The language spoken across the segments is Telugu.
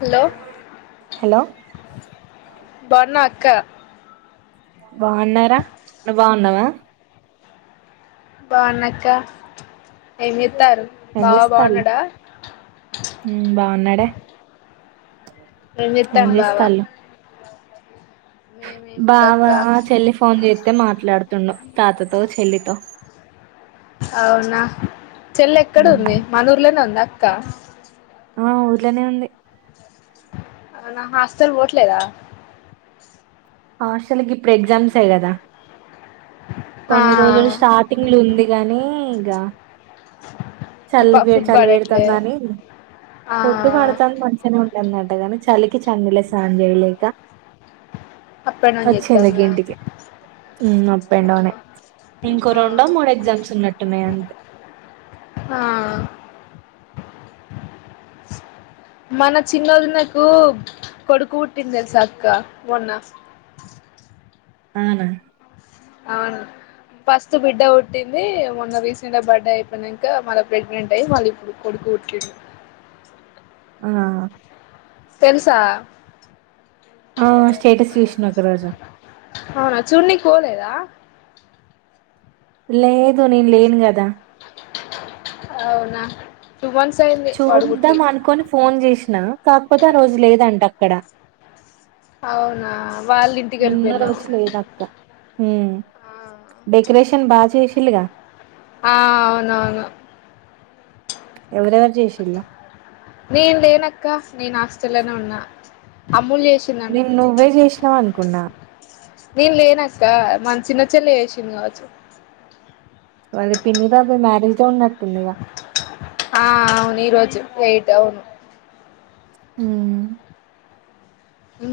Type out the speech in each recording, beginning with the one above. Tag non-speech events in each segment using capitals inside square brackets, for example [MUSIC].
హలో హలో బన్న అక్క బాగున్నారా నువు బాగున్నావా బాగున్నాక్క ఏమి చెతారు ఏం బా చేస్తాళ్ళు బాగున్నాడా ఉమ్ బాగున్నాడే రజత ఏం అంబావా చేస్తాళ్ళు బావ మేమేందకా చెల్లి ఫోన్ చేస్తే మాట్లాడుతుండు తాతతో చెల్లితో అవునా చెల్లె ఎక్కడ ఉమ్, ఉంది మనూర్లోనే ఉంది అక్క ఆ ఊర్లోనే ఉంది నా హాస్టల్ పోట్లేదా ఆ అసలుకి ఇప్పుడు ఎ్సామ్స్ ఇడదా ఆ కొన్ని రోజులు స్టార్టింగ్లు ఉంది గాని ఇక చలి ప వ ఫుడ్ చలి పడట్లే పెడుతుందాని ఆ ఫొడ్టు పడుతాంది మంచిగానే ఉంటుంది టగా చలికి చన్నలే సాాంజేవిలేకా అప్ అండ్ డౌన్ వచ్చిందగ్గ చేత్తాందా ఇంటికి అప్ అండ్ డౌన్ ఇంకో ఆ రెండో మూడు ఎగ్జామ్స్ ఉన్నట్టున్నాయి అంతే ఆ ఉస్ మన చిన్నోదినకు కొడుకు పుట్టింది సక్క మొన్న ఆ అనాల అవును ఫస్ట్ బిడ్డ వుట్టిందీ, మొన్న రీసెంట బడ్డే అయిపోయినంక, మళ ప్రెగ్నంటై మళ్ళిప్పుడు కొడుక్. ఓకే ఆ తెలుసా ఆ! స్టేటస్ చూసినా ఒకరోజు. అవునా చూడ్నికోలేదా లేదు నేన్ లేన్ గదా అవునా టూ మంత్స్ అయింది వాడు పుట్టి చూద్దాం అనుకొని ఫోన్ చేసినా, కాకపోతే ఆ రోజు లేదంట అక్కడ. అవునా వాళ్ళింటిక్ ఎళ్ళిపోయినారు ఊ డెకరేషన్ బాచేశిల్లుగ ఆ అవునవును ఎవరెవరు చేశిళ్ల నేన్ లేనక్క నేను హాస్టల్లోనే ఉన్నా అ నేన్ నువ్వే చేసినవ్ అనుకున్నా నేన్ లేనక్కా మాన్ చిన్న చెల్లె చేసింది కావచ్చు వాళ్ళ పిన్ని బాబయ్ మ్యరజ్ డే ఉన్న ఆ అవును ఈరోజు వెయిట్ అవును ఊ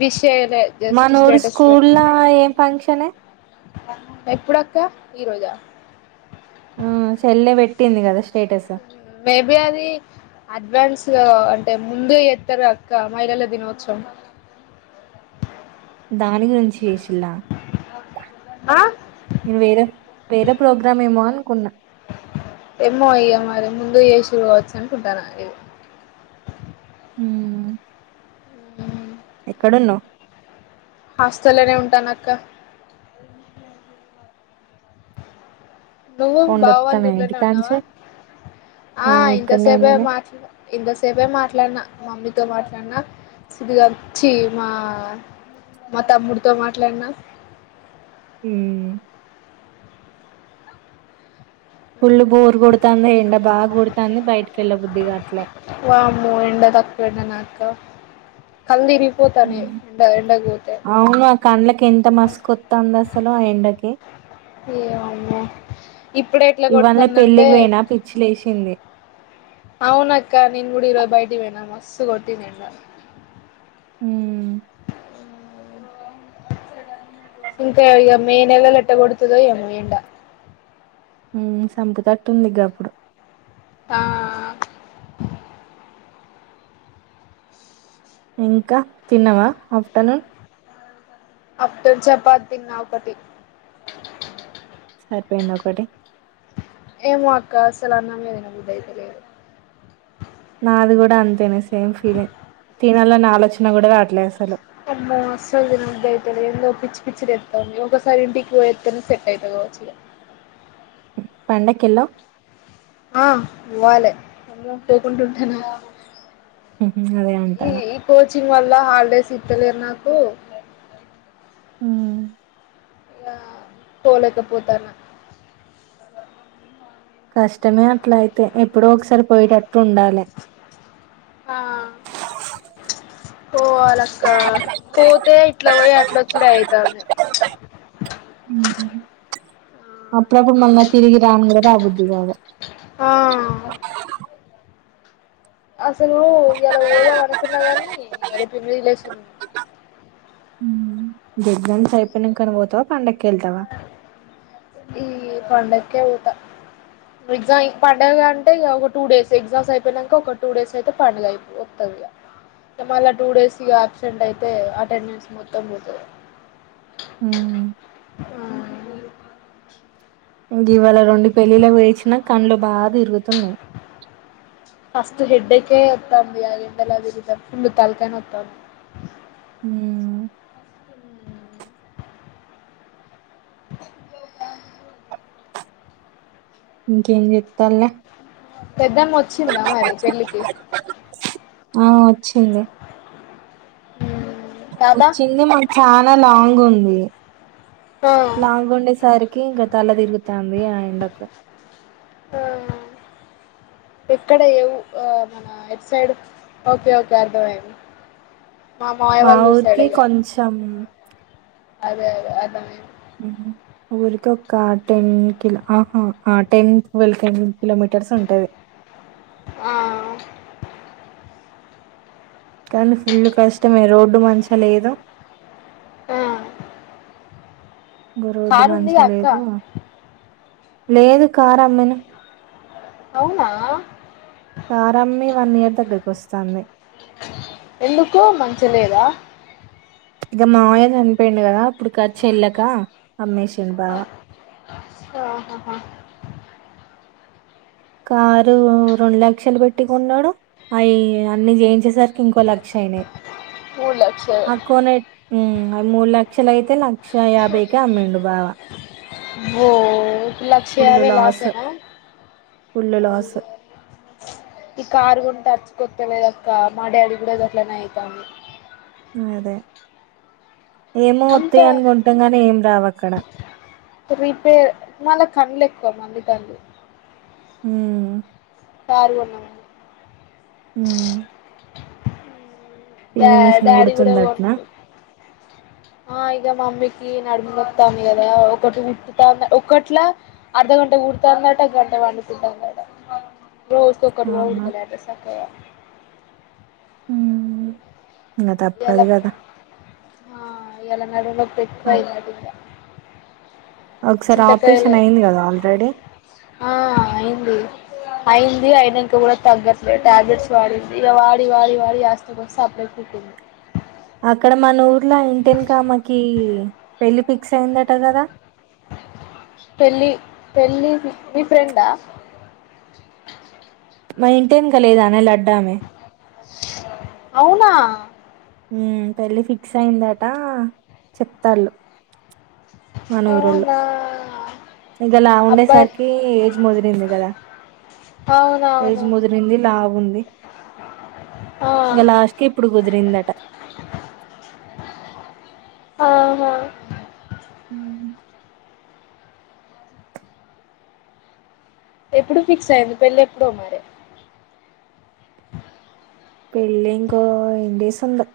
విష్ చేయలే జస్ట్ మనూరి స్టేటస్ పెట్నా స్కూల్‌లా ఏం ఫంక్షనే? ఎప్పుడక్క ఈ రోజా ఆ చెల్లె వెట్టింది గదా స్టేటస్ మేబీ అది అడ్వాన్స్ గగా అంటే ముందు ఏత్తరు గా అక్క మహిళల దినోత్సవం. దాని గురించి చేేసిల్ల ఆ నేను వేరే వేరే ప్రోగ్రాం ఏమో అనుకున్నా ఏమ్మో ఇగ మరి ముందు ఏసిరు గావచ్చు అనుకుంటాన ఏవొ ఊ ఊమ్ ఎక్కడున్నవ్ హాస్టల్లనే ఉంటాను అక్క నువ్వు బావా వాల్ పోండొత్తాను రూంలనే ఉన్నావా ఇంటికాంచే. ఆ ఇక్కడనే ఇంతసేపే ఉన్నానే మాట్ల ఇంతసేపే మాట్లాడ్న మమ్మి తో మాట్లాడ్న సుబుగాన్ ఛీ మా మా తమ్ముడితో మాట్లాడ్న ఊ ఫుల్లు బోర్ గొడుతాందే ఎండ బాగ్ గొడతాంది బయటికెళ్ళ బుద్ది గాట్లే వామ్మో ఎండ తక్కువ ఎండనా అక్క కళ్ళు తిరిగిపోతానయి ఎండ ఎండకు పోతే అవును కండ్లకి ఎంత మస్క ఒత్తందాస సలో ఆ ఎండకి ఏమమ్మో ఇప్పుడే ఇట్ల ఇవాళ కొడుతుందంటే పెళ్ళికి పోయినా పిచ్చి లేసింది అవునక్క నేన్ గూడ ఇరో బయటివొయినా మస్సు గొటింది ఎండ. ఊ ఊ ఇంకా ఇగ మే నెలల ఎట్ట కొడుతదో ఏమొ ఎండ ఊమ్ సంపుతట్టుంది గప్పుడు ఆ ఇంక తిన్నవా ఆఫ్టర్నూన్ [UNINTELLIGIBLE] చపాదిన్నా ఒకటి సరిపోయిందా ఒకటి ఏమో అక్క అసలు అన్నమే తినబుద్ధి అయితలేదు నాది కూడా అంతేనే సేమ్ ఫీలింగ్ తినాలని ఆలోచన కూడా రాట్లేదు అసలు చో వై అయితే ఎందు పిచ్చిలేస్తుంది ఒకసారి ఇంటికి పోస్తనే సెట్ అవుత కావచ్చు ఇ పండకేలో ఆ ఇవ్వాలి ఎమో పోకుంటుంటాను అదే అంటారా వల్ల హాలిడేస్ ఇత్తలేరు నాకు ఉ పోలేక పోతనా కష్టమే అట్లా అయితే ఎప్పుడో ఒకసారి పోయటట్ ఉండాలి పోలాకా పో ఇట్లా పోయి ఆట్లా అచ్చుడ్అయితాంది ఉమ్ అప్పుడప్పుడు మన్న తిరిగి రాను కదా ఆ బుద్ధి కాదు ఆ అసలు ఇలా ఓదాం అనుకున్నా గానిళపో రిలేషన్ ఉహు ఎగ్జామ్స్ అయిపోయినా కని పోతావా పండకే వెళ్తావా ఈ పండకే వెళ్తా ఎగ్జామ్ పండుగ అంటే ఒక టూ డేస్ ఎగ్జామ్స్ అయిపోయినాక ఒక టూ డేస్ అయితే పండుగ అయిపోతుంది అ మళ్ళా టూ డేస్ అబ్సెంట్ అయితే అటెండెన్స్ మొత్తం పోతది ఉ ఆ గేవాళ రెండు పెళ్లిళ్లు వేసినా కండ్లు బాగా తిరుగుతున్నాయి ఫస్ట్ హెడ్డకే వత్తాంది ఆ తల తిరుగుతుంది ఫుల్ తలకాయ నొత్తంది ఉ ఇంకేం చేస్తాంలే పెద్దమ్మ వచ్చిందా మరి పెళ్లికి ఆ వచ్చింది తాత వచ్చింది మాకు చాలా లాంగ్ ఉంది ఆ లాంగ్ ఉండేసరికి ఇక తల తిరుగుతుంది ఆ ఎండకు ఆ ఎక్కడ ఏవు ఆ మన ఎట్ సైడ్ ఓకే ఓకే అర్థమైది మా మామయ్య వాళ్ళ సైడ్ ఊరికి గా కొంచెం అదే అదే అ ఊరికి ఒక్క టెన్ కిలో ఆహా ఆ టెన్ వెల్కె కిలోమీట క్యాడ్స్ ఉంటాది ఆ కానీ ఫుల్ కష్టమే రోడ్డు మంచిగా లేదు ఆ రోడ్డు కారు మంచిగా ఉందిగా అక్క లేదు లేదు కార్ అమ్మిన అవునా కార్ అమ్మి వన్ ఇయర్ దగ్గరికి వస్తుంది ఎందుకు మంచిగా లేదా ఇక మామయ చనిపోయిడు కదా ఇప్పుడుకి చెల్లక అమ్మేసిడు బావ ఆఓ హా హా కారు రెండు లక్షలు పెట్టి ఉన్నాడు అవి అన్ని చేయించేసరికి ఇంకో లక్ష షైనీ మూడు లక్షలు ఆక్కోనే ట్ ఉ మూడు లక్షలు అయితే లక్ష యాబై కే అమ్మెండు బావ వో లక్ష ఫుల్ యాబై లాస్ లాసేనా ఫుల్ లాస్ ఈ కారు కొంటే అచ్చికొత్తలేదక్క మా డాడికి కూడా గట్లనే అయితాంది అదే ఏమో వత్తయి అని అంత కొంటాం కాని ఏం రావు అక్కడ రిపేర్ మళ్ళ కండ్లు ఎక్కువ మంది కండ్లు ఉమ్ కారు కొన్నాం అని ఉమ్ ఇగ పిన్ని మిషన్ డాడీ కూడా కుడుతుందట కొన్నడు ఆ ఇగ మమ్మీకి నడుము నొత్తాంది కదా ఒకటి కుట్టుతా ఒకట్లా అర్ధగంట కుదుతాందట గంట పండుకుంటాందట రోజుకి ఒక్కటి ఆ, కూడా కుడుతలేదంట సక్కగా ఉమ్ ఇంకా ఇయాల తప్పదు కదా ఆ ఇయాల నడుము నొప్పి ఆ ఎక్కువైందట ఇంగ ఒకసారి చింతకాయలు ఆపరేషన్ అయింది కదా ఆల్రెడీ ఆ అయింది అయింది అయినంక కూడా తగ్గట్లేదు టాబ్లెట్స్ వాడింది ఇక వాడి వాడి వాడి యస్టకొచ్చి సప్పుడే ఊకుంది అక్కడ మన ఊర్లో ఇంటెనుకామెకి పెళ్లి ఫిక్స్ అయిందట కదా పెళ్ళి పెళ్ళి ఫి మీ ఫ్రెండా మా ఇంటెనుక లేదానే లడ్డు అవునా ఉమ్ పెళ్ళి ఫిక్స్ అయిందట చెప్తాళ్ళు అవునా ఇంగ లావుండె అబ్బాయి సరికి ఏజ్ ముదిరింది కదా ఏజ్ అవునవును ముదిరింది లావుంది ఆ ఇంగ లాస్ట్కి ఇప్పుడు కుదిరిందట ఆహా ఉమ్ హు ఎప్పుడు ఫిక్స్ అయింది పెళ్ళి ఎప్పుడో మరే పెళ్ళి ఇంకో ఎన్ని డేస్ ఉందో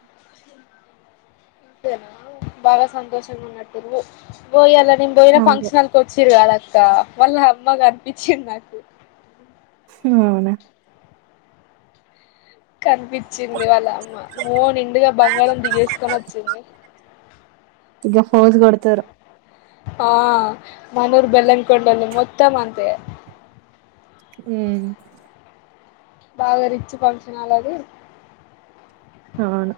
అంతేనా బాగా సంతోషంగా ఉన్నట్టున్నరు ఓ ఇయాల నేను పోయిన ఆగు. ఫంక్షన్ హాళ్లకి వచ్చిరు కాదక్క వాళ్ళ అమ్మ కనిపించింది నాకు అవునా కనిపించింది వాళ్ళ అమ్మ అమ్మో నిండుగ బంగారం దిగేసుకొని వచ్చింది ఫోన్స్ కొడుతుర్రు ఆ మనూర్ బెల్లంకొండల్ మొత్తం అంతే ఉ బాగా రిచ్ ఫంక్షన్ హాల్ అది అవును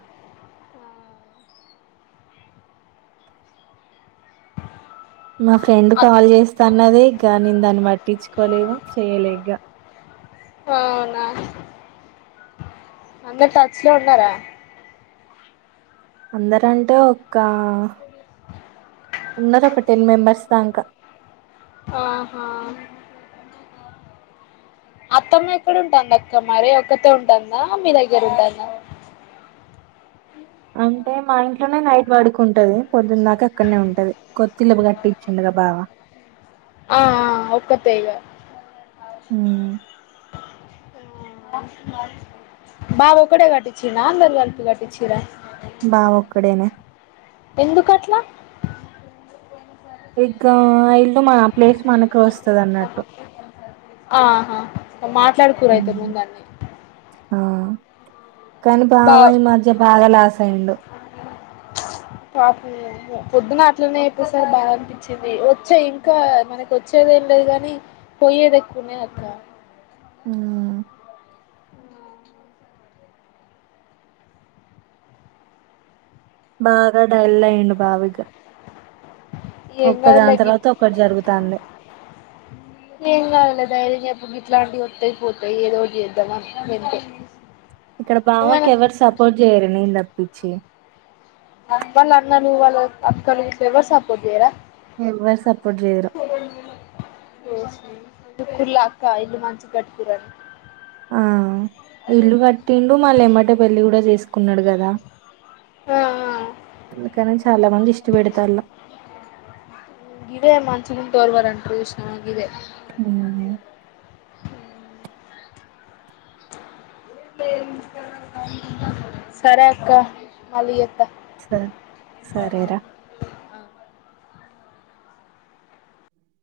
మా ఫ్రెండ్ కాల్ చేస్తాన్నది ఇగ నేను దాన్ని పట్టించుకోలేదు చేయలే ఇగ అవునా అందరు టచ్ లో ఉన్నారా అందరంటే ఒక్కా ఉన్నరోక టెన్ మెంబర్స్ దాంకా ఆహా అత్తమ్మ ఎక్కడ ఉంటాందక్క మరి ఒక్కతే ఉంటాందా మీ దగ్గర ఉంటాందా అంటే మా ఇంట్లోనే నైట్ పడుకుంటది పొద్దున దాకా అక్కడనే ఉంటది కొ త్తిళ్ళు కట్టిచ్చిండుగా బావ ఆ ఆ ఒక్కతే ఇగ ఆ స బాబ ఒక్కడే కట్టిచిన అందరు కలిపి కట్టిచ్చిరా బా ఒక్కడేనే ఎందుకట్లా ఇంకా ఆయిల్ ఆహా మాట్లాడుకోరైతే ఉమ్, ము దాన్ని ఆ కానీ బా బావయి మధ్య బాగా లాస్ అయ్యిండు పాపం పొద్దున అట్లనే అయిపోసార్ బాగా అనిపించింది వచ్చే ఇంకా మనకి వచ్చేది ఏం లేదు కాని పోయేది ఎక్కువనే అక్క ఉ మా కాడ ఎలయ భావిక ఏం ఒక్క కాదులే దాని గి తర్వాత ఒకటి జరుగుతాంది ఏం కాదులే ధైర్యం చెప్పు గి ఇట్లాంటివి వత్తయి పోతాయి ఏదో చేద్దామా వింటే ఇక్కడ బామకి ఎవరు సపోర్ట్ చేయ్యరు నేను తప్పించి వాళ్ళ అన్నలు వాళ్ళ అక్కలు ఇ ఎవరు సపోర్ట్ చేయరా ఎవ్వరు సపోర్ట్ చేయరు కుర్లాక్క ఇల్లు మంచి కట్టుకుర ఆ ఇల్లు కట్టిండు మళ్ళ ఏమంటే పెళ్లి కూడా చేసుకున్నాడు కదా ఆ అందుకని చాలా మంది దిష్టిపెడతారు ఇదే మంచిగుంట వర్వరంటారు ఇష్టం ఇదే ఉహు సరే అక్క మళ్ళీ చెత్తా స సరే రా ఆ